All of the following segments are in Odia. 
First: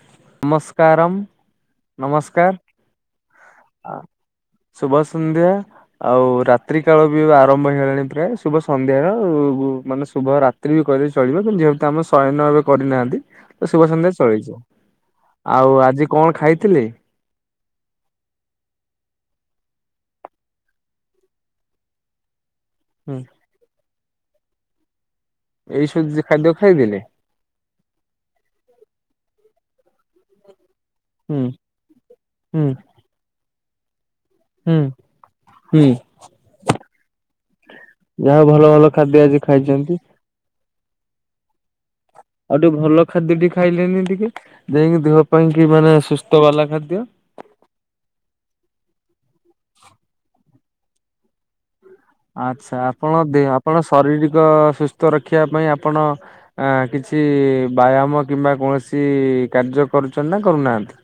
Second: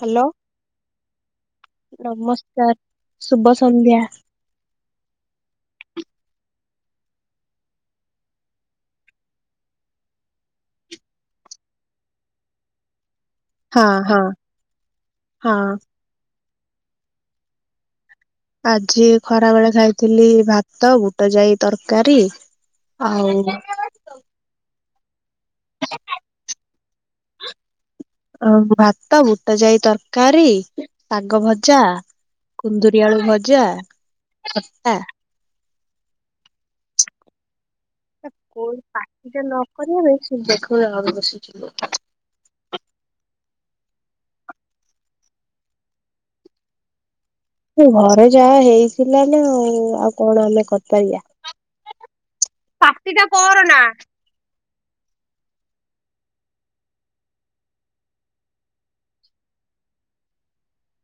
ହ୍ୟାଲୋ ନମସ୍କାରମ୍ ନମସ୍କାର ଶୁଭ ସନ୍ଧ୍ୟା। ଆ ଶୁଭ ସନ୍ଧ୍ୟା। ଆଉ ରାତ୍ରି କାଳ ବି ଆରମ୍ଭ ହେଇଗଲାଣି ପ୍ରାୟ ଶୁଭ ସନ୍ଧ୍ୟାର ମାନେ ଶୁଭ ରା ସ୍ତ୍ରୀ ବି କହିଲେ ଚଳିବ କିନ୍ତୁ ଯେହେତୁ ଅମେ ଶହେ ନ ଏବେ କରିନାହାନ୍ତି, ଅଶୀ ହଁ ପସେଣ୍ଟ ହଁ ଶହେ ହେଇଯିବ। ହଁ ଆଉ ଆଜି କଣ ଖାଇଥିଲି? ଆଜି ଖରା ବେଳେ ଖାଇଥିଲି ଭାତ, ବୁଟ ଯାଇ ତରକାରୀ ହୁଁ ଆଉ ଏଇସବୁ ଖାଦ୍ୟ ଖାଇଦଲେ ଆ ଭାତ, ବୁଟ ଯାଇ ତରକାରୀ ଶାଗ ହୁଁ ଭଜା, ହୁଁ କୁନ୍ଦୁରି ଆଳୁ ଭଜା ହୁଁ ଆ ହୁଁ ଯାହା ଭଲ କୋଉ ଭଲ ଖାଦ୍ୟ ପାଟିଟା ଆଜି ନ ଖାଇଛନ୍ତି। କରିବା ପାଇଁ ଦେଖୁନ ଆଗ ବସିଥିଲୁ ଆଉ ଟିକେ ଭଲ ଖାଦ୍ୟ ଟିକେ ଖାଇଲେନି ଟିକେ ଯାହାକି ଦେହ ପାଇଁ କି ମାନେ ସୁସ୍ଥ ବାଲା ଖାଦ୍ୟ ଘରେ ଯାହା ହେଇଥିଲା ନା ଆଉ ଆଉ କଣ ଆମେ କରିପାରିବା। ଆଚ୍ଛା ଆପଣ ଦେହ ଆପଣ ଶାରୀରିକ ସୁସ୍ଥ ରଖିବା ପାଇଁ ଆପଣ ଆ କିଛି ବ୍ୟାୟାମ କିମ୍ବା କୌଣସି କାର୍ଯ୍ୟ କରୁଛନ୍ତି ନା କରୁନାହାନ୍ତି।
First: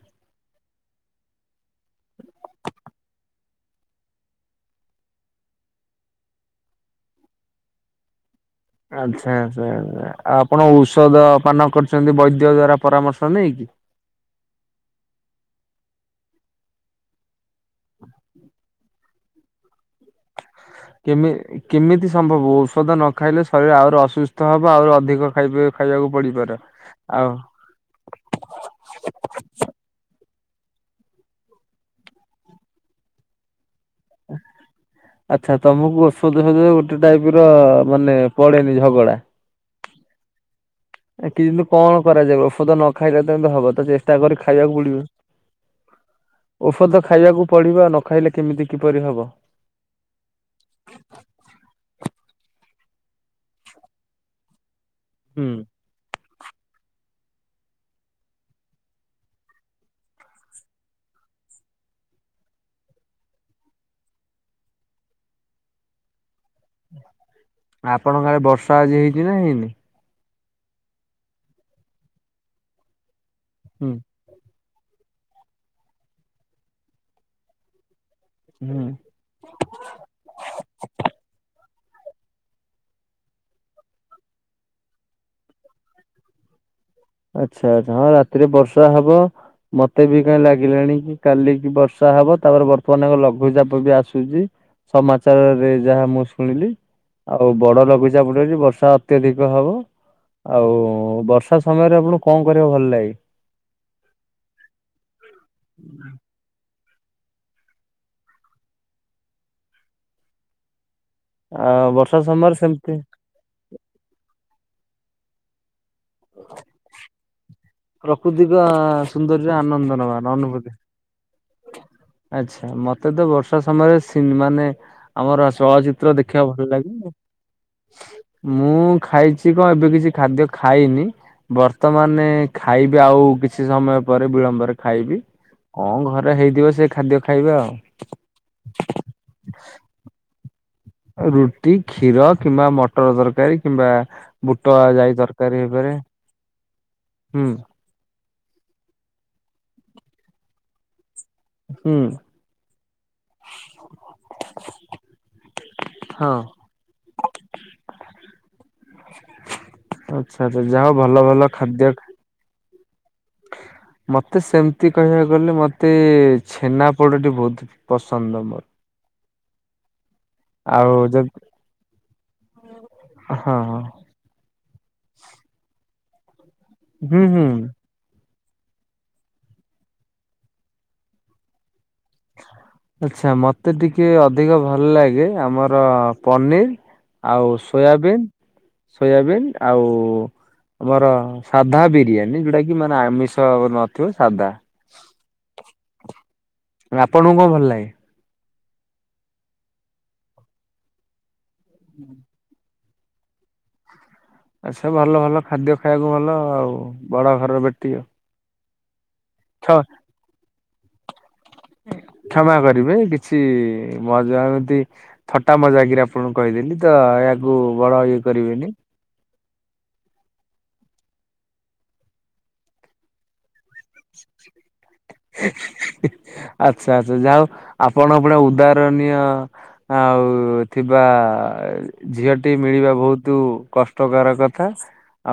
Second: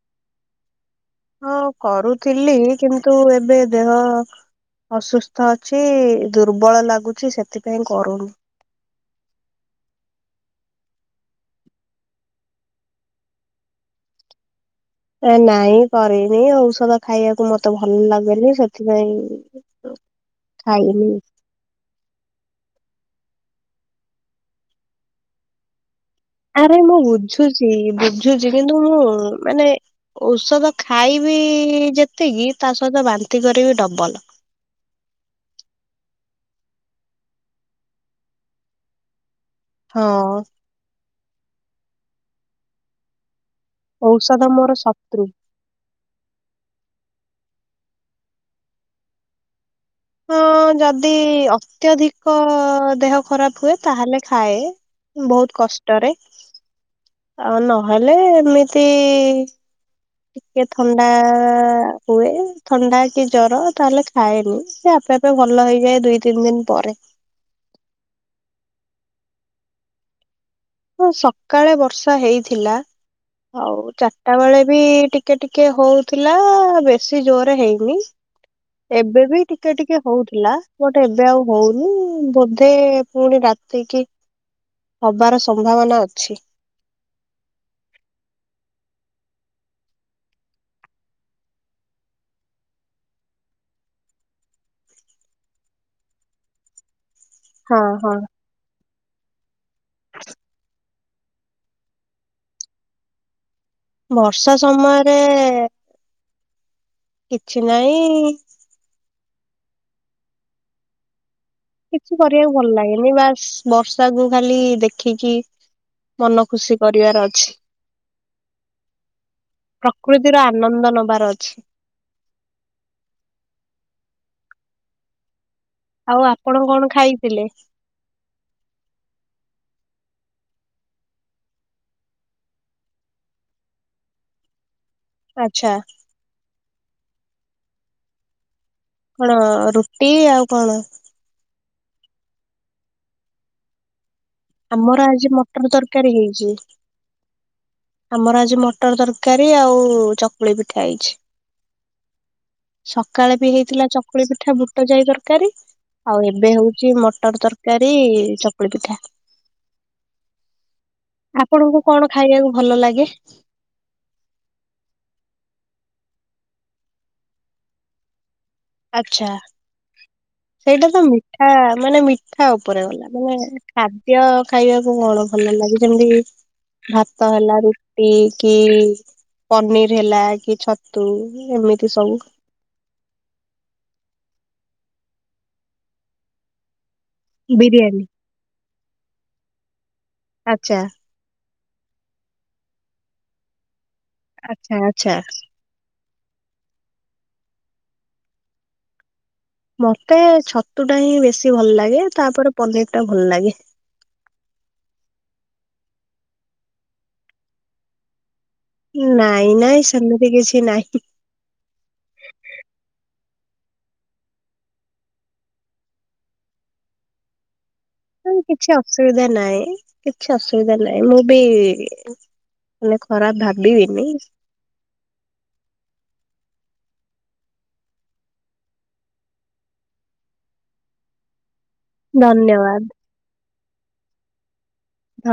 ହଁ କରୁଥିଲି, କିନ୍ତୁ ଏବେ ଦେହ ଅସୁସ୍ଥ ଅଛି ଦୁର୍ବଳ ଲାଗୁଛି ସେଥିପାଇଁ କରୁନି। ଆଚ୍ଛା ଆଚ୍ଛା ଆଛା ଆଉ ଆପଣ ଔଷଦ ପାନ କରୁଛନ୍ତି ବୈଦ୍ୟ ଦ୍ଵାରା ପରାମର୍ଶ ନେଇକି। ଆ ନାଇଁ କରିନି ଔଷଧ ଖାଇବାକୁ ମତେ ଭଲ ଲାଗେନି ସେଥିପାଇଁ ଖାଇନି କେମି କେମିତି ସମ୍ଭବ ଔଷଧ ନ ଖାଇଲେ ଶରୀର ଆହୁରି ଅସୁସ୍ଥ ହବ। ଆହୁରି ଅଧିକ ଖାଇବେ ଖାଇବାକୁ ପଡ଼ିପାରେ। ଆରେ ମୁଁ ବୁଝୁଛି ବୁଝୁଛି କିନ୍ତୁ ମୁଁ ମାନେ ଔଷଧ ଖାଇବି ଯେତିକି ତା ସହିତ ବାନ୍ତି କରିବି ଡବଲ। ଆଚ୍ଛା ତମକୁ ଔଷଧ [unintelligible] ଗୋଟେ ଟାଇପ ର ମାନେ ପଳେଇବି ଝଗଡ଼ା ହଁ ଆ କି ଯେମୁ କଣ କରାଯାଏ ଔଷଧ ନ ଖାଇଲେ ତମିତି ହବ ତ ଚେଷ୍ଟା କରି ଔଷଧ ମୋର ଖାଇବାକୁ ପଡ଼ିବ। ଶତ୍ରୁ ଔଷଧ ଖାଇବାକୁ ପଡ଼ିବ। ନ ଖାଇଲେ କେମିତି କିପରି ହବ। ହଁ ଯଦି ଅତ୍ୟଧିକ ଦେହ ଖରାପ ହୁଏ ତାହେଲେ ଖାଏ। ହୁଁ ବହୁତ କଷ୍ଟରେ ଆଉ ନହେଲେ ଏମିତି ଟିକେ ଥଣ୍ଡା ହୁଏ ଥଣ୍ଡା କି ଜର ତାହେଲେ ଖାଏନି। ସେ ସେଟାତ ଭଲ ହେଇଯାଏ ଦୁଇ ତିନ ଦିନ ପରେ। ଆପଣଙ୍କ ଆଡେ ବର୍ଷା ଆଜି ହେଇଚି ନା ହେଇନି? ହଁ ସକାଳେ ବର୍ଷା ହେଇଥିଲା ଆଉ ହୁଁ। ଚାର୍ ରଟା ବେଳେ ବି ଟିକେ ଟିକେ ହଉଥିଲା ବେଶି ଜୋରେ ହେଇନି। ହୁଁ ଏବେ ବି ଟିକେ ଟିକେ ହଉଥିଲା ବଟ୍ ଏବେ ଆଉ ହଉନି ବୋଧେ ପୁଣି ରାତିକି ହବାର ସମ୍ଭାବନା ଅଛି। ଆଚ୍ଛା ଆଚ୍ଛା ହଁ ରାତିରେ ବର୍ଷା ହବ। ମତେ ବି କାଇଁ ଲାଗିଲାଣି କି କାଲିକ ବର୍ଷା ହବ ତାପରେ ବର୍ତ୍ତମାନ ଆମ ଲଘୁଚାପ ବି ଆସୁଚି। ସମାଚାରରେ ଯାହା ମୁଁ ଶୁଣିଲି। ଆଉ ହଁ ବଡ ହଁ ଲଘୁଚାପଟା ଯେ ବର୍ଷା ଅତ୍ୟଧିକ ହେବ। ଆଉ ବର୍ଷ ଷା ସମୟରେ ଆପଣଙ୍କୁ କଣ କରିଆକୁ ଭଲ ଲାଗେ? ବର୍ଷା ସମୟରେ କିଛି ନାଇଁ ଆ କିଛି ବର୍ଷା କରିଆକୁ ସମୟରେ ଭଲ ସେମିତି ଲାଗେନି ବାସ୍ ବର୍ଷାକୁ ଖାଲି ଦେଖିକି ମନ ଖୁସି କରିବାର ଅଛି। ପ୍ରାକୃତିକ ସୁନ୍ଦର୍ଯ୍ୟ ଆନନ୍ଦ ନବା ନା ଅନୁଭୂତି? ନନ୍ଦ ନବାର ଅଛି। ଆଚ୍ଛା। ମତେ ତ ବର୍ଷା ସମୟରେ ସିନ୍ ମାନେ ଆମର ଚଳଚିତ୍ ଚିତ୍ର ଆଉ ଦେଖିବା ଆପଣ ଭଲ୍ କଣ ଲାଗେ। ଖାଇଥିଲେ? ମୁଁ ଖାଇଚି କଁ ଏବେ କିଛି ଖାଦ୍ୟ ଖାଇନି। ବର୍ତ୍ତମାନେ ଖାଇବି ଆଉ କିଛି ସମୟ ପରେ ବିଳମ୍ବରେ ଖାଇବି। ଆଚ୍ଛା କଁ ଘରେ ହେଇଥିବ ସେ ଖାଦ୍ୟ ଖାଇବା ଆଉ। କଣ ରୁଟି ଆଉ କଣ? ରୁଟି କ୍ଷୀର କିମ୍ବା ମଟର ତରକାରୀ କିମ୍ବା ବୁଟ ଆମର ଯାଇ ଆଜି ତରକାରୀ ମଟର ହେଇପାରେ ତରକାରୀ ହେଇଚି। ହୁଁ ଆମର ଆଜି ମଟର ତରକାରୀ ଆଉ ଚକୁଳି ପିଠା ହେଇଚି। ହୁଁ। ସକାଳେ ବି ହେଇଥିଲା ଚକୁଳି ପିଠା ବୁଟଯାଇ ତରକାରୀ ଆଉ ହଁ ଏବେ ହଉଚି ମଟର ତରକାରୀ ଚକୁଳି ପିଠା। ଆଚ୍ଛା ଆଚ୍ଛା ଯାହାହଉ ଭଲଭଲ ଖାଦ୍ୟ ଖାଇଆକୁ ଭଲ ଲାଗେ। ମତେ ସେମିତି କହିଆକୁ ଗଲେ ମତେ ପସନ୍ଦ ମୋର। ଆଚ୍ଛା। ସେଇଟା ଆଉ ତ ଯଦି ମିଠା ମାନେ ମିଠା ଉପରେ ଗଲା ମାନେ ହଁ ହଁ ଖା ଦ୍ୟ ଖାଇଆକୁ କଣ ଭଲଲାଗେ? ଯେମିତିକି ହୁଁ ଭାତ ହୁଁ ହେଲା ରୁ ଟି କି ପନିର୍ ହେଲା କି ଛତୁ ଏମିତି ସବୁ ଆଚ୍ଛା ମତେ ଟିକେ ଅଧିକ ଭଲଲାଗେ ଆମର ପନିର୍ ଆଉ ବିରିୟାନୀ ସୋୟାବିନ୍ ସୋୟାବିନ୍ ଆଉ ଆଚ୍ଛା। ଆମର ସାଧା ବିରିୟାନୀ ଯୋଉଟା କି ମାନେ ଆମିଷ ବ-ନ ଆଚ୍ଛା ଆଚ୍ଛା। ଆଁ ଆପଣଙ୍କୁ କଣ ଭଲଲାଗେ? ମତେ ଛତୁଟା ହିଁ ବେଶୀ ଭଲ୍ ଲାଗେ ତାପରେ ପନିର ଟା ଭଲଲାଗେ। ଆଛ ଭଲ ଭଲ ଖାଦ୍ୟ ଖାଇବାକୁ ଭଲ ଆଉ ବଡ ଘରର ବେଟିଆଉ। ନାଇଁ ନାଇଁ ସେମିତି କିଛି ନାହିଁ। କ୍ଷମା କରିବେ କିଛି ମଜା ଏମିତି ଥଟା ମଜାକରି ଆପଣଙ୍କୁ କହିଦେଲି। ତ ୟାକୁ ବଡ ଇଏ କିଛି କରିବେନି। ଅସୁବିଧା ନାହିଁ କିଛି ଅସୁବିଧା ନାହିଁ, ମୁଁ ବି ମାନେ ଖରାପ ଭାବିବିନି। [inaudible] ଆଚ୍ଛା ଆଚ୍ଛା ଯାହଉ ଆପଣକ ଭଳିଆ ଉଦାହରଣୀୟ ଆଉ ଥିବା ଝିଅଟି ଧନ୍ୟବାଦ ମିଳିବା ବହୁତ କଷ୍ଟକର କଥା,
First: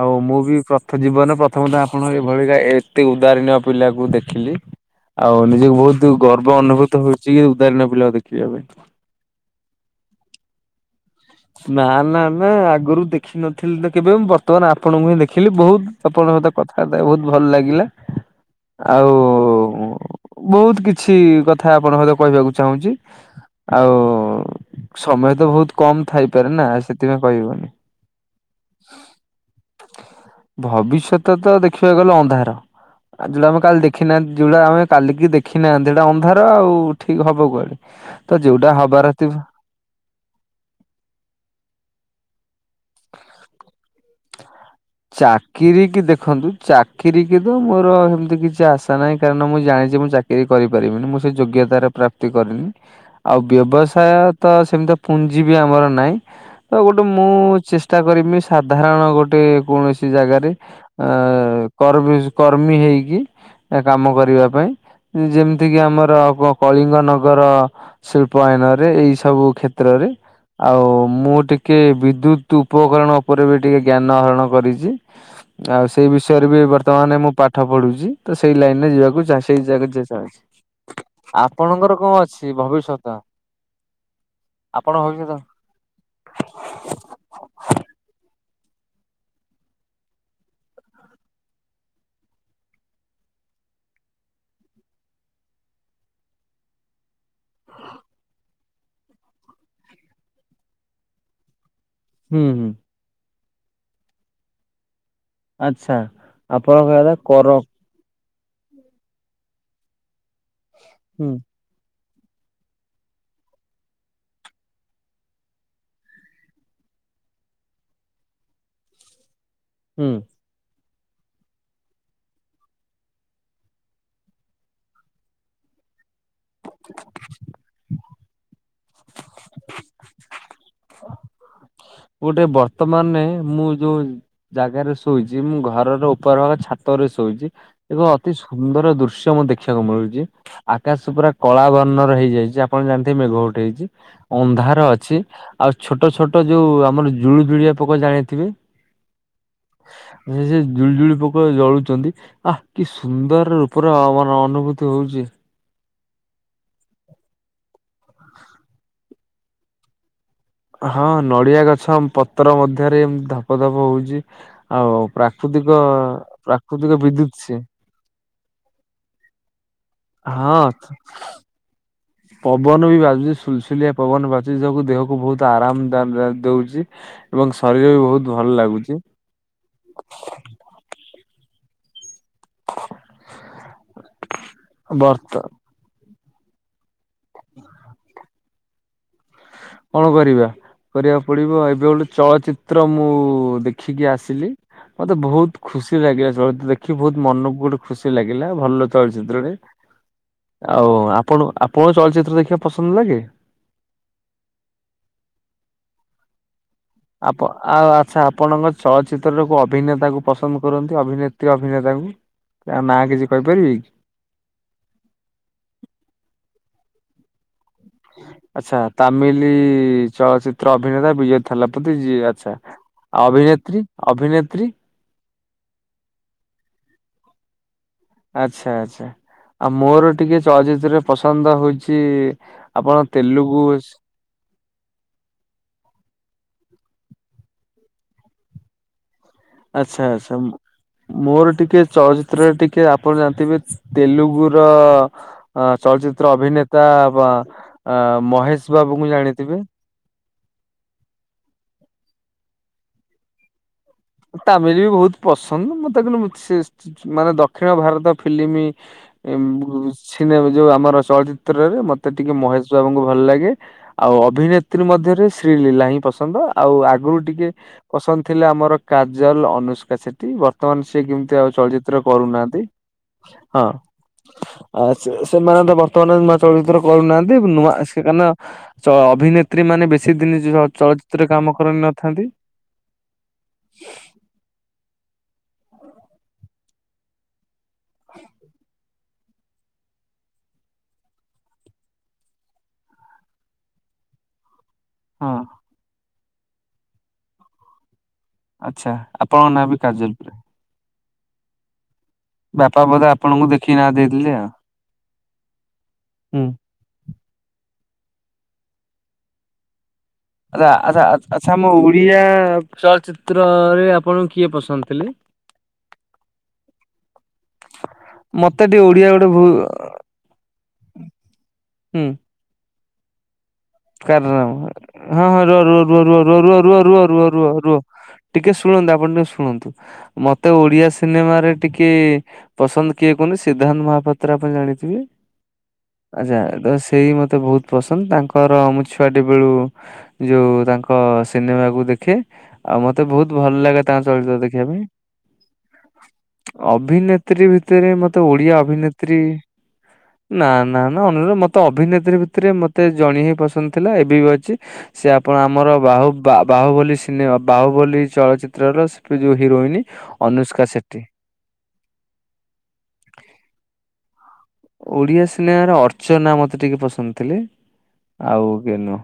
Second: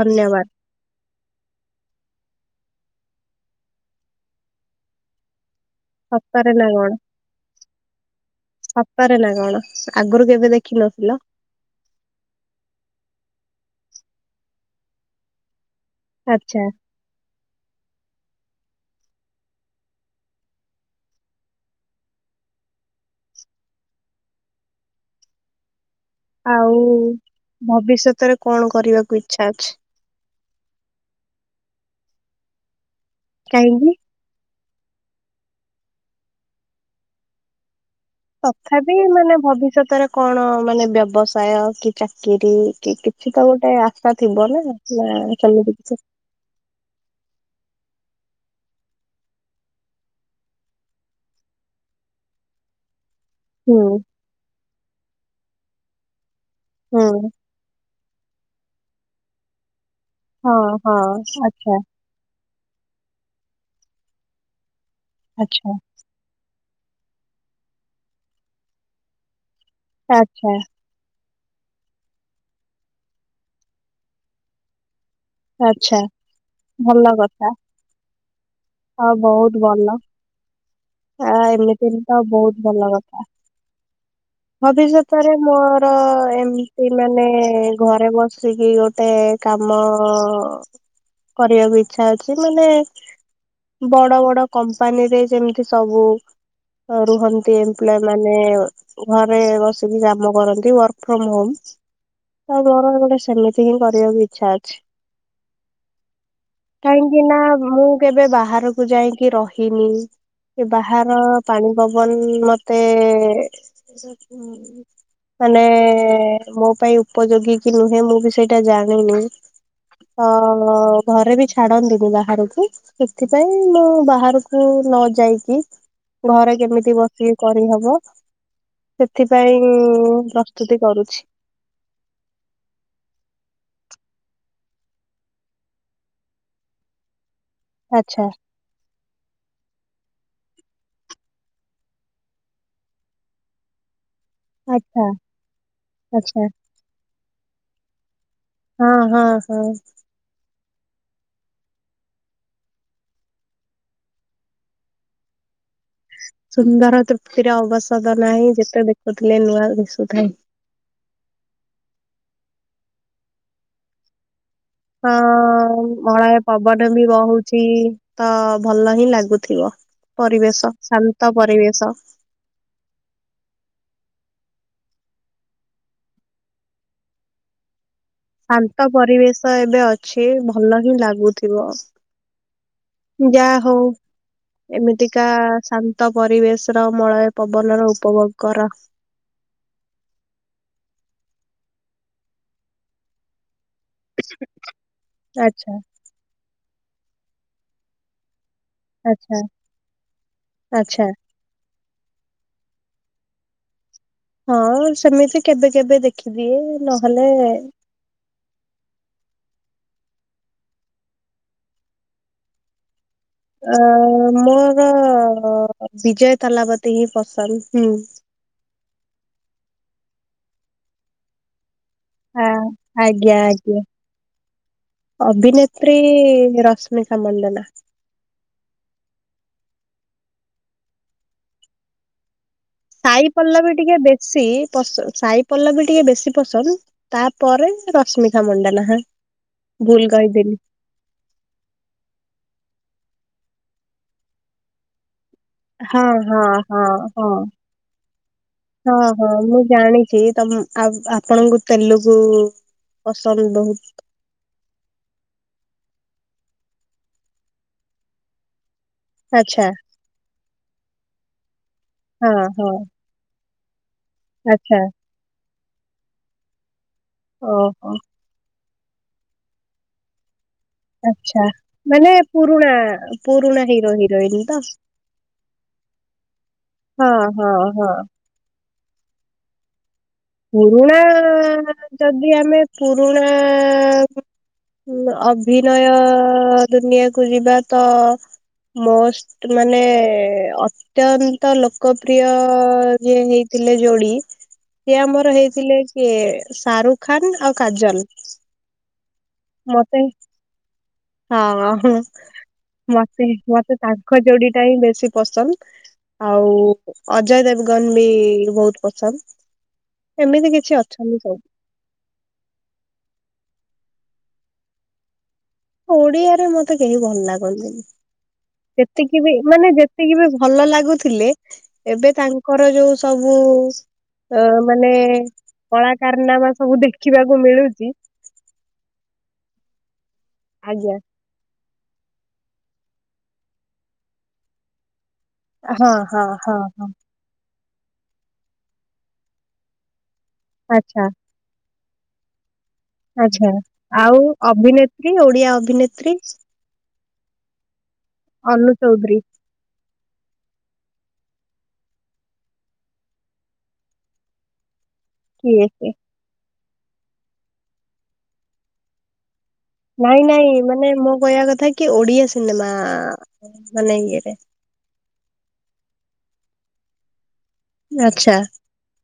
ଆଉ ମୁଁ ବି ପ୍ର ଥ ଜୀବନରେ ପ୍ରଥମତଃ ଆପଣ ଏଇଭଳିିକା ଏତେ ଉଦାହରଣୀଅ ପିଲାକୁ ଦେଖିଲି ଆଉ ନିଜକୁ ବହୁତ ସତରେ ଗର୍ବ ନା କଣ ଅନୁଭୂତ ହଉ ଚିକି ଉଦାହରଣୀନ ପିଲାକୁ ଦେଖିବା ପାଇଁ। ସତରେ ନା କଣ ଆଗରୁ କେବେ ଦେଖିନଥିଲ? ନା ନା ନା ଆଗରୁ ଦେଖିନଥିଲି ତ କେବେ ମୁଁ ବର୍ତ୍ତମାନ ଆପଣଙ୍କୁ ହିଁ ଦେଖିଲି ବହୁତ ଆପଣଙ୍କ ସହିତ ଆଚ୍ଛା କଥାବାର୍ତ୍ତା ହେଇ ବହୁତ ଭଲ ଲାଗିଲା। ଆଉ ବହୁତ କିଛି କଥା ଆପଣ ସହିତ କହିବାକୁ ଚାହୁଁଛି। ଆଉ ସମୟ ତ ବହୁତ କମ୍ ଥାଇ ଆଉ ଭବିଷ୍ୟତରେ କଣ କରିବାକୁ ଇଚ୍ଛା ଅଛି? ଭବିଷ୍ୟତ ତ ଦେଖିବାକୁ ଗଲେ ଅନ୍ଧାର, ଆ ଯୋଉଟା ଆମେ କାଲି କାହିଁକି? ଦେଖିନାହାନ୍ତି ଯୋଉଟା ଆମେ କାଲିକି ଦେଖି ନାହାନ୍ତି ଏଟା ଅନ୍ଧାର ଆଉ ଠିକ୍ ହବ କୁଆଡେ। ତ ଯୋଉଟା ତଥାବି ହବାର ଥିବ ମାନେ ଭବିଷ୍ୟତରେ କଣ ମାନେ ବ୍ୟବସାୟ କି ଚାକିରୀ କି କିଛି ତ ଗୋଟେ ଆଶା ଥିବ ନା? ନାଁ ସେମିତି ଚାକିରି କିଛି କି ଦେଖନ୍ତୁ ଚାକିରୀ କି ତ ମୋର ହେମିତି କିଛି ଆଶା ନାହିଁ କାରଣ ମୁଁ ଜାଣିଛି ମୁଁ ଚା କିରି କରିପାରିବିନି ମୁଁ ସେ ଯୋଗ୍ୟତାର ପ୍ରାପ୍ତି କରିନି। ଆଉ ହୁଁ ବ୍ୟବସାୟ ତ ସେମିତିଆ ପୁଞ୍ଜି ବି ଆମର ନାହିଁ ତ ଗୋଟେ ହୁଁ ମୁଁ ଚେଷ୍ ଷ୍ଟା କରିମି ସାଧାରଣ ଗୋଟେ କୌଣସି ଜାଗାରେ ହଁ ହଁ ଆଁ ଆଚ୍ଛା କର୍ଭିସ। କର୍ମୀ ହେଇକି କାମ କରିବା ପାଇଁ ଆଚ୍ଛା ଯେମିତିକି ଆମର ହବ କଳିଙ୍ଗନଗର ଶିଳ୍ପାଆଇନରେ ଏଇ ସବୁ କ୍ଷେ ତ୍ରରେ, ଆଚ୍ଛା ଆଉ ମୁଁ ଟିକେ ବିଦ୍ୟୁତ୍ ଉପକରଣ ଉପରେ ବି ଟିକେ ଜ୍ଞାନ ହରଣ କରିଚି। ଆଉ ଆଚ୍ଛା ସେଇ ବିଷୟରେ ବି ଭଲ ବର୍ତ୍ତମାନ ମୁଁ କଥା ପାଠ ପଢୁଛି ତ ସେଇ ଲାଇନରେ ଆଉ ଯିବାକୁ ଚାଁ ବହୁତ ଭଲ [unintelligible] ଆ ଏମିତି ତ ବହୁତ ଭଲ ଭବିଷ୍ୟତ କଥା, ଆପଣ ଭବିଷ୍ୟତ ଭବିଷ୍ୟତରେ ମୋର ର ଏମତି ମାନେ ଘରେ ବସିକି ଗୋଟେ କାମ ଅ କରିବାକୁ ଇଚ୍ଛା ଅଛି ମାନେ ବଡ ବଡ କମ୍ପାନୀରେ ଯେମିତି ସବୁ ଅ ରୁହ ନ୍ତି ଏମ୍ପ୍ଲଇମାନେ ଘରେ ବସିକି କାମ କରନ୍ତି ୱାର୍କ ଫ୍ରମ୍ ହୋମ୍। ହୁଁ ତ ହୁଁ ମୋର ଗୋଟେ ସେମିତି ହିଁ କରିବାକୁ ଇଚ୍ଛା ଅଛି। ଆଚ୍ଛା ଆପଣ କହିବା କାହିଁକି କଥା ନା କର। ମୁଁ କେବେ ବାହାରକୁ ଯାଇଁକି ରହିନି, ବାହାର ହୁଁ ପାଣି ପବନ ମତେ ମାନେ ମୋ ପାଇଁ ଉପଯୋଗୀ କି ନୁହେଁ ମୁଁ ବି ସେଇଟା ଜାଣିନି? ହୁଁ ହଁ ଘରେ ବି ଛାଡ଼ନ୍ତିନି ବାହାରକୁ। ସେଥିପାଇଁ ମୁଁ ବାହାରକୁ ନ ଯାଇକି ଘରେ କେମିତି ବସି କରିହବ ସେଥିପାଇଁ ପ୍ରସ୍ତୁତି କରୁଛି। ଗୋଟେ ବର୍ତ୍ତମାନେ ମୁଁ ଯୋଉଁ। ଜାଗାରେ ଶୋଇଛି ମୁଁ ଘରର ଉପର ଭାଗ ଛାତରେ ଶୋଇଛି ଏବଂ ଆଚ୍ଛା ଅତି ସୁନ୍ଦର ଦୃଶ୍ୟ ମୁଁ ଦେଖିବାକୁ ମିଳୁଛି। ଆକାଶ ପୁରା କଳା ବର୍ଣ୍ଣର ହେଇଯାଇଛି ଆପଣ ଜାଣିଥିବେ ମେଘ ଉଠେଇଛି। ଅନ୍ଧାର ଆଚ୍ଛା ଅଛି ଆଉ ଛୋଟ ଛୋଟ ଆଚ୍ଛା ଯୋଉ ଆମର ଜୁଳୁଜୁଳିଆ ପୋକ ଜାଣିଥିବେ। ହଁ ହଁ ହଁ। ଏ ସେ ଜୁଳୁ ଜୁଳୁ ପୋକ ଜଳୁଛନ୍ତି। ଆ କି ସୁନ୍ଦର ଉପରେ ମାନ ଅନୁଭୂତି ହଉଛି। ସୁନ୍ଦର ତୃପ୍ତିର ଅବସଦ ନାହିଁ ଯେତେ ଦେଖୁଥିଲେ ନୂଆ ଦିଶୁଥାଏ। ହଁ ନଡି଼ଆ ଗଛ ପତ୍ର ମଧ୍ୟରେ ଏମିତି ଧପ ଧପ ହଉଛି। ଆଉ ପ୍ରାକୃତିକ ହଁ ମଳୟ ପବନ ପ୍ରାକୃତିକ ବି ବିଦ୍ୟୁତ ସିଏ। ବହୁଛି। ତ ଭଲ ହିଁ ଲାଗୁଥିବ ହଁ ପରିବେଶ ଶାନ୍ତ ପରିବେଶ। ପବନ ବି ବାଜୁଛି ସୁଲସୁଲିଆ ପବନ ବାଜୁଛି ଯୋ ଦେହକୁ ବହୁତ ଆରାମ ଦଉଛି। ଏବଂ ଶରୀର ରେ ବହୁତ। ଭଲ ଶାନ୍ତ ଲାଗୁଛି ପରିବେଶ ଏବେ ଅଛି ଭଲ ହିଁ ଲାଗୁଥିବ। ଯାହା ହଉ ଏମିତିକା ବର୍ତ୍ତ ଶା ନ୍ତ ପରିବେଶର ମଳୟ ପବନର ଉପଭୋଗ କର। କଣ କରିବା କରିବାକୁ ପଡି଼ବ ଏବେ ଗୋଟେ ଚଳଚିତ୍ର ମୁଁ ଦେଖେ। ଦେଖିକି ଆସିଲି ମତେ ବହୁତ ଆଚ୍ଛା ଖୁସି ଲାଗିଲା ଚଳିଚିତ୍ର ଦେଖ। ଦେଖି ବହୁତ ମନକୁ ଗୋଟେ ଖୁସି ଲାଗିଲା ଭଲ ଆଚ୍ଛା ଚଳଚିତ୍ରଟେ ଆଉ ଆଚ୍ଛା ଆ। ଆପଣ, ଆପଣ ଚଳଚିତ୍ର ଦେଖିବାକୁ ପସନ୍ଦ ଲାଗେ। ହଁ ସେମିତି କେବେ, କେବେ ଦେଖିଦିଏ ନ। ଆପ ଆ ଆ। ଆଚ୍ଛା ଆପଣଙ୍କ ଚଳଚିତ୍ରରେ କୋଉ ଅଭିନେତା କୁ ପସନ୍ଦ କରନ୍ତି ଅଭିନେତ୍ରୀ, ଅଭିନେତାଙ୍କୁ। ତା ନାଁ କିଛି କହିପା ଅ ମୋର ବିଜୟ ଥାଲାପତୀ ହିଁ ପସନ୍ଦ ହୁଁ। ଆଚ୍ଛା ତାମିଲି ଚଳଚ୍ଚିତ୍ର ଅଭିନେତା ବିଜୟ। ଥାଲାପତି ଯିଏ ଆ ଆଛା ଆଜ୍ଞା ଆଜ୍ଞା। ଅଭିନେତ୍ରୀ, ଅଭିନେତ୍ରୀ। ଅଭିନେତ୍ରୀ ରଶ୍ମିକା ମଣ୍ଡନା। ଆଚ୍ଛା ଆଚ୍ଛା ଆଉ ମୋର ଟିକେ ଚଳଚିତ୍ରରେ ପସନ୍ଦ ହଉଛି। ଆପଣ ସାଇ ତେଲୁଗୁ ପଲ୍ଲବି ଟିକେ ବେଶୀ ପସନ୍ଦ ସାଇ ପଲ୍ଲବି ଟିକେ ବେଶୀ ପସନ୍ଦ। ତାପରେ ରଶ୍ମିତା ମଣ୍ଡନା ହା। ଆଚ୍ଛା ଆଚ୍ଛା ମୁଁ। ମୋର ଟିକେ ଚଳଚିତ୍ରରେ ଟିକେ ଆପଣ ଜାଣିଥିବେ ତେଲୁଗୁ ର। ଅ ହଁ ଚଳଚିତ୍ର ହଁ ହଁ ଅଭିନେତା ହଁ। ବା ମହେଶ ବାବୁଙ୍କୁ ଜାଣିଥିବେ। ଜାଣିଚି। ତମ୍ ଆ ଆପଣଙ୍କୁ ତେଲୁଗୁ ପସନ୍ଦ ବହୁତୁ। ତାମିଲି ବି ବହୁତ ପସନ୍ଦ ମତେ କିନ୍ତୁ ସେ ମାନେ ଦକ୍ଷିଣ ଭାରତ ଫିଲ୍ମ। ଏ ଆଚ୍ଛା ମ୍ ସିନେ ଯୋଉ ଆମର ଚଳଚିତ୍ରରେ ମତେ ହଁ ଟିକେ ମହେଶ ହଁ ବାବୁଙ୍କୁ ଭଲ ଲାଗେ। ଆଉ ଆଚ୍ଛା ଅଭିନେତ୍ରୀ ମଧ୍ୟରେ ଶ୍ରୀଲୀଲା ହିଁ ପସନ୍ଦ ଆଉ ଆଗୁରୁ ଟିକେ ଓହୋ। ପସନ୍ଦ ଥିଲା ଆମର। କାଜଲ, ଅନୁଷ୍କା ସେଠୀ ବତ୍। ବର୍ତ୍ତମାନ୍ ସିଏ କେମିତି ଆଚ୍ଛା ଆଉ ଚଳଚିତ୍ର ମାନେ କରୁନାହାନ୍ତି ପୁରୁଣା ପୁରୁଣା ହଁ ହିରୋ ହିରୋଇନ ତ? ଆ ସେମାନେ ତ ବର୍। ତ ନୂଆ ଚଳଚିତ୍ର ହଁ କରୁନାହାନ୍ତି ହଁ ନୂଆ ହଁ ସେ କାଇଁ ନା ଅଭିନେତ୍ରୀ ମାନେ ବେଶୀ। ଦିନ ପୁରୁଣା ଚଳଚିତ୍ର କାମ କରିନଥାନ୍ତି ଯଦି ଆମେ। ପୁରୁଣା ଅଭିନୟ ଦୁନିଆକୁ ଯିବା। ତ ମୋ ମାନେ ଅତ୍ୟନ୍ତ ଲୋକପ୍ରିୟ ଯିଏ ହେଇଥିଲେ ଯୋଡି଼। ସେଏ ଆମର ହଁ। ହେଇଥିଲେକିଏ ଶାରୁଖାନ୍ ଆଉ କାଜଲ୍। ଆଚ୍ଛା ଆପଣଙ୍କ ନାଁ ବି କାଜଲ୍ ହଁ ବାପା ବୋଧେ ମତେ ଆପଣଙ୍କୁ ଦେଖିକି ମତେ ନାଁ ତାଙ୍କ ଦେଇଦେଲେ ଆଉ। ଯୋଡି଼ ଟା ହିଁ ବେଶୀ ପସନ୍ଦ ହୁଁ। ଆଉ। ଅଜୟ ଦେବଗନ୍ ବି ବହୁତ ପସନ୍ଦ। ଏମିତି ରା କିଛି ରା ଅଛନ୍ତି ସବୁ ଆଚ୍ଛା ଆମ ଓଡି଼ଆ ଚଳଚ୍ଚିତ୍ରରେ ଆପଣଙ୍କ କିଏ ପସନ୍ଦ ଥିଲେ? ଓଡି଼ଆରେ ମତେ କେହି ଭଲ ଲାଗନ୍ତିନି। ମତେ ଟିକେ ଓଡିଆ ଯେତିକି ଗୋଟେ ବି ଭୁ ମାନେ ଯେତିକି ବି ଭଲ ଲାଗୁଥିଲେ ଏବେ ତାଙ୍କୁ ଙ୍କର ଯୋଉ ସବୁ। ଅ କାରନା ମାନେ ହଁ ହ ରୁଅ, କଳା କାରନାମା ରୁଅ, ସବୁ ଦେଖିବାକୁ ରୁଅ, ରୁଅ ମିଳୁଛି ଟିକେ ଶୁଣନ୍ତୁ ଆପଣ ଟିକେ ଶୁଣନ୍ତୁ ମତେ ଓଡିଆ ଆଜ୍ଞା ସିନେମାରେ। ଟିକେ ପସନ୍ଦ କିଏ କୁହନି ସିଦ୍ଧାନ୍ତ ମହାପାତ୍ର ଆପଣ ଜାଣିଥିବେ! ହଁ ହଁ ଆଚ୍ଛା ହଁ ତ ହଁ ସେଇ ମତେ ବହୁତ ପସନ୍ଦ ତାଙ୍କର ମୁଁ ଛୁଆଟି ବେଳୁ ଯୋଉ ତାଙ୍କ ଆଚ୍ଛା ସିନେମାକୁ ଦେଖେ। ଆଉ ମତେ ବହୁତ ଆଚ୍ଛା ଭଲ ଲାଗେ ତାଙ୍କ ଆଉ ଚଳଚିତ୍ର ଦେଖିବା ପାଇଁ। ଅଭିନେତ୍ରୀ ଓଡିଆ ଅଭିନେତ୍ରୀ ଅଭିନେତ୍ରୀ ଭିତରେ ମତେ ଓଡିଆ ଅନୁ ଚୌଧୁରୀ ଅଭିନେତ୍ରୀ ନା, ନା, ନା ଅନୁରୋଧ ମତେ ଅଭିନେତ୍ରୀ ଭିତରେ ମତେ ଜଣ ହିଁ ପସନ୍ଦ ଥିଲା ଏବେ ବି ଅଛି ସେ ଆପଣ କିଏ ଆମର ସେ? ବାହୁ ବା ବାହୁବଳୀ ସିନେମା ବାହୁବଳୀ ଚଳଚିତ୍ର ର ସେ ଯୋଉ ହିରୋଇନ। ନାଇଁ ନାଇଁ ଅନୁଷ୍କା ମାନେ ସେଠୀ। ମୋ କହିବା କଥା କି ଓଡିଆ ସିନେମା ମାନେ ଇଏରେ। ଓଡିଆ ସିନେମାର ଅର୍ଚ୍ଚନା ମତେ ଟିକେ ପସନ୍ଦ ଥିଲେ। ଆଚ୍ଛା ଆଉ କେହିନୁହେଁ।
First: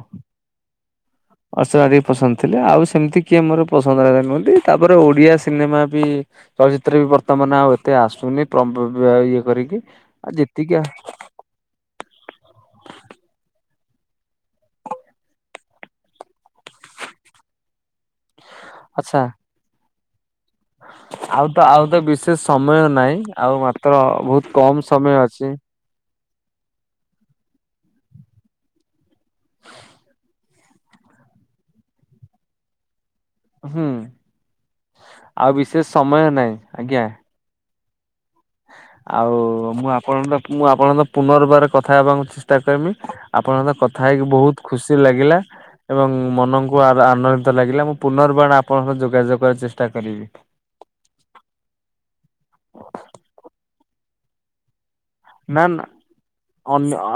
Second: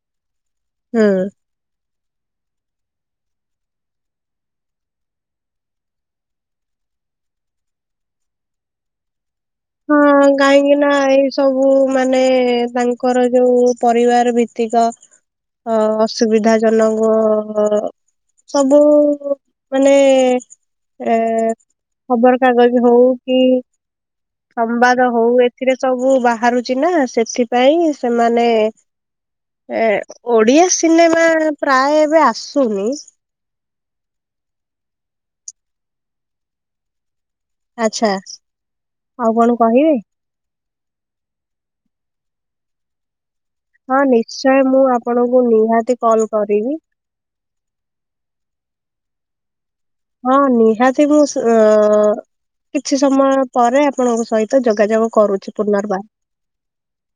ହୁଁ। ଅର୍ଚ୍ଚନା ଅଧିକ ପସନ୍ଦ ଥିଲେ ଆଉ ସେମିତି କିଏ ମୋର ପସନ୍ଦ ନୁହନ୍ତି ତାପରେ ଓଡିଆ ସିନେମା ବି। ଚଳଚିତ୍ର ବି ବର୍ତ୍ତମାନ ଆଉ ଏତେ ଆସୁନି ଇଏ କରିକି [unintelligible] ହଁ କାହିଁକି ଯେତିକି ନା ଏ ସବୁ ମାନେ ତାଙ୍କର ଯୋଉ ପରିବାର ଭିତ୍ତିକ। ହ ଅସୁବିଧା ଜନକ ସବୁ ଆଚ୍ଛା ମାନେ ଏ ଆଉ ତ ଆଉ ତ ବିଶେଷ ଖବର କାଗଜ ସମୟ ହଉ ନାହିଁ କି ଆଉ ମାତ୍ର ବହୁତ କମ ସମ୍ବାଦ ସମୟ ହଉ ଅଛି। ଏଥିରେ ସବୁ ବାହାରୁଛି ନା ସେଥିପାଇଁ ସେମାନେ ଏ ଓଡିଆ ସିନେମା ପ୍ରାୟ ଏବେ ଆସୁନି। ହୁଁ ଆଉ ବିଶେଷ ସମୟ ନାହିଁ ଆଜ୍ଞା। ଆଚ୍ଛା। ଆଉ କଣ ମୁଁ କହିବେ ଆପଣ ମୁଁ ଆପଣ ତ ପୁନର୍ବାର କଥା ହେବାକୁ ଚେଷ୍ଟା କରିବି। ଆପଣଙ୍କ ହଁ କଥା ହେଇକି ନିଶ୍ଚୟ ବହୁତ ମୁଁ ଖୁସି ଲାଗିଲା ଆପଣଙ୍କୁ ନିହାତି ଏବଂ କଲ୍ କରିବି ମନକୁ ଆ ଆନନ୍ଦିତ ଲାଗିଲା ମୁଁ ପୁନର୍ବାରଣ ଆପଣଙ୍କର ଯୋଗାଯୋଗ ଚେଷ୍ଟା କରିବି। ହଁ ନିହାତି ମୁଁ କିଛି ସମୟ ପରେ ଆପଣଙ୍କ ସହିତ ଯୋଗାଯୋଗ କରୁଛି ନା ନା ପୁନର୍ବାର। ଅନ୍ୟ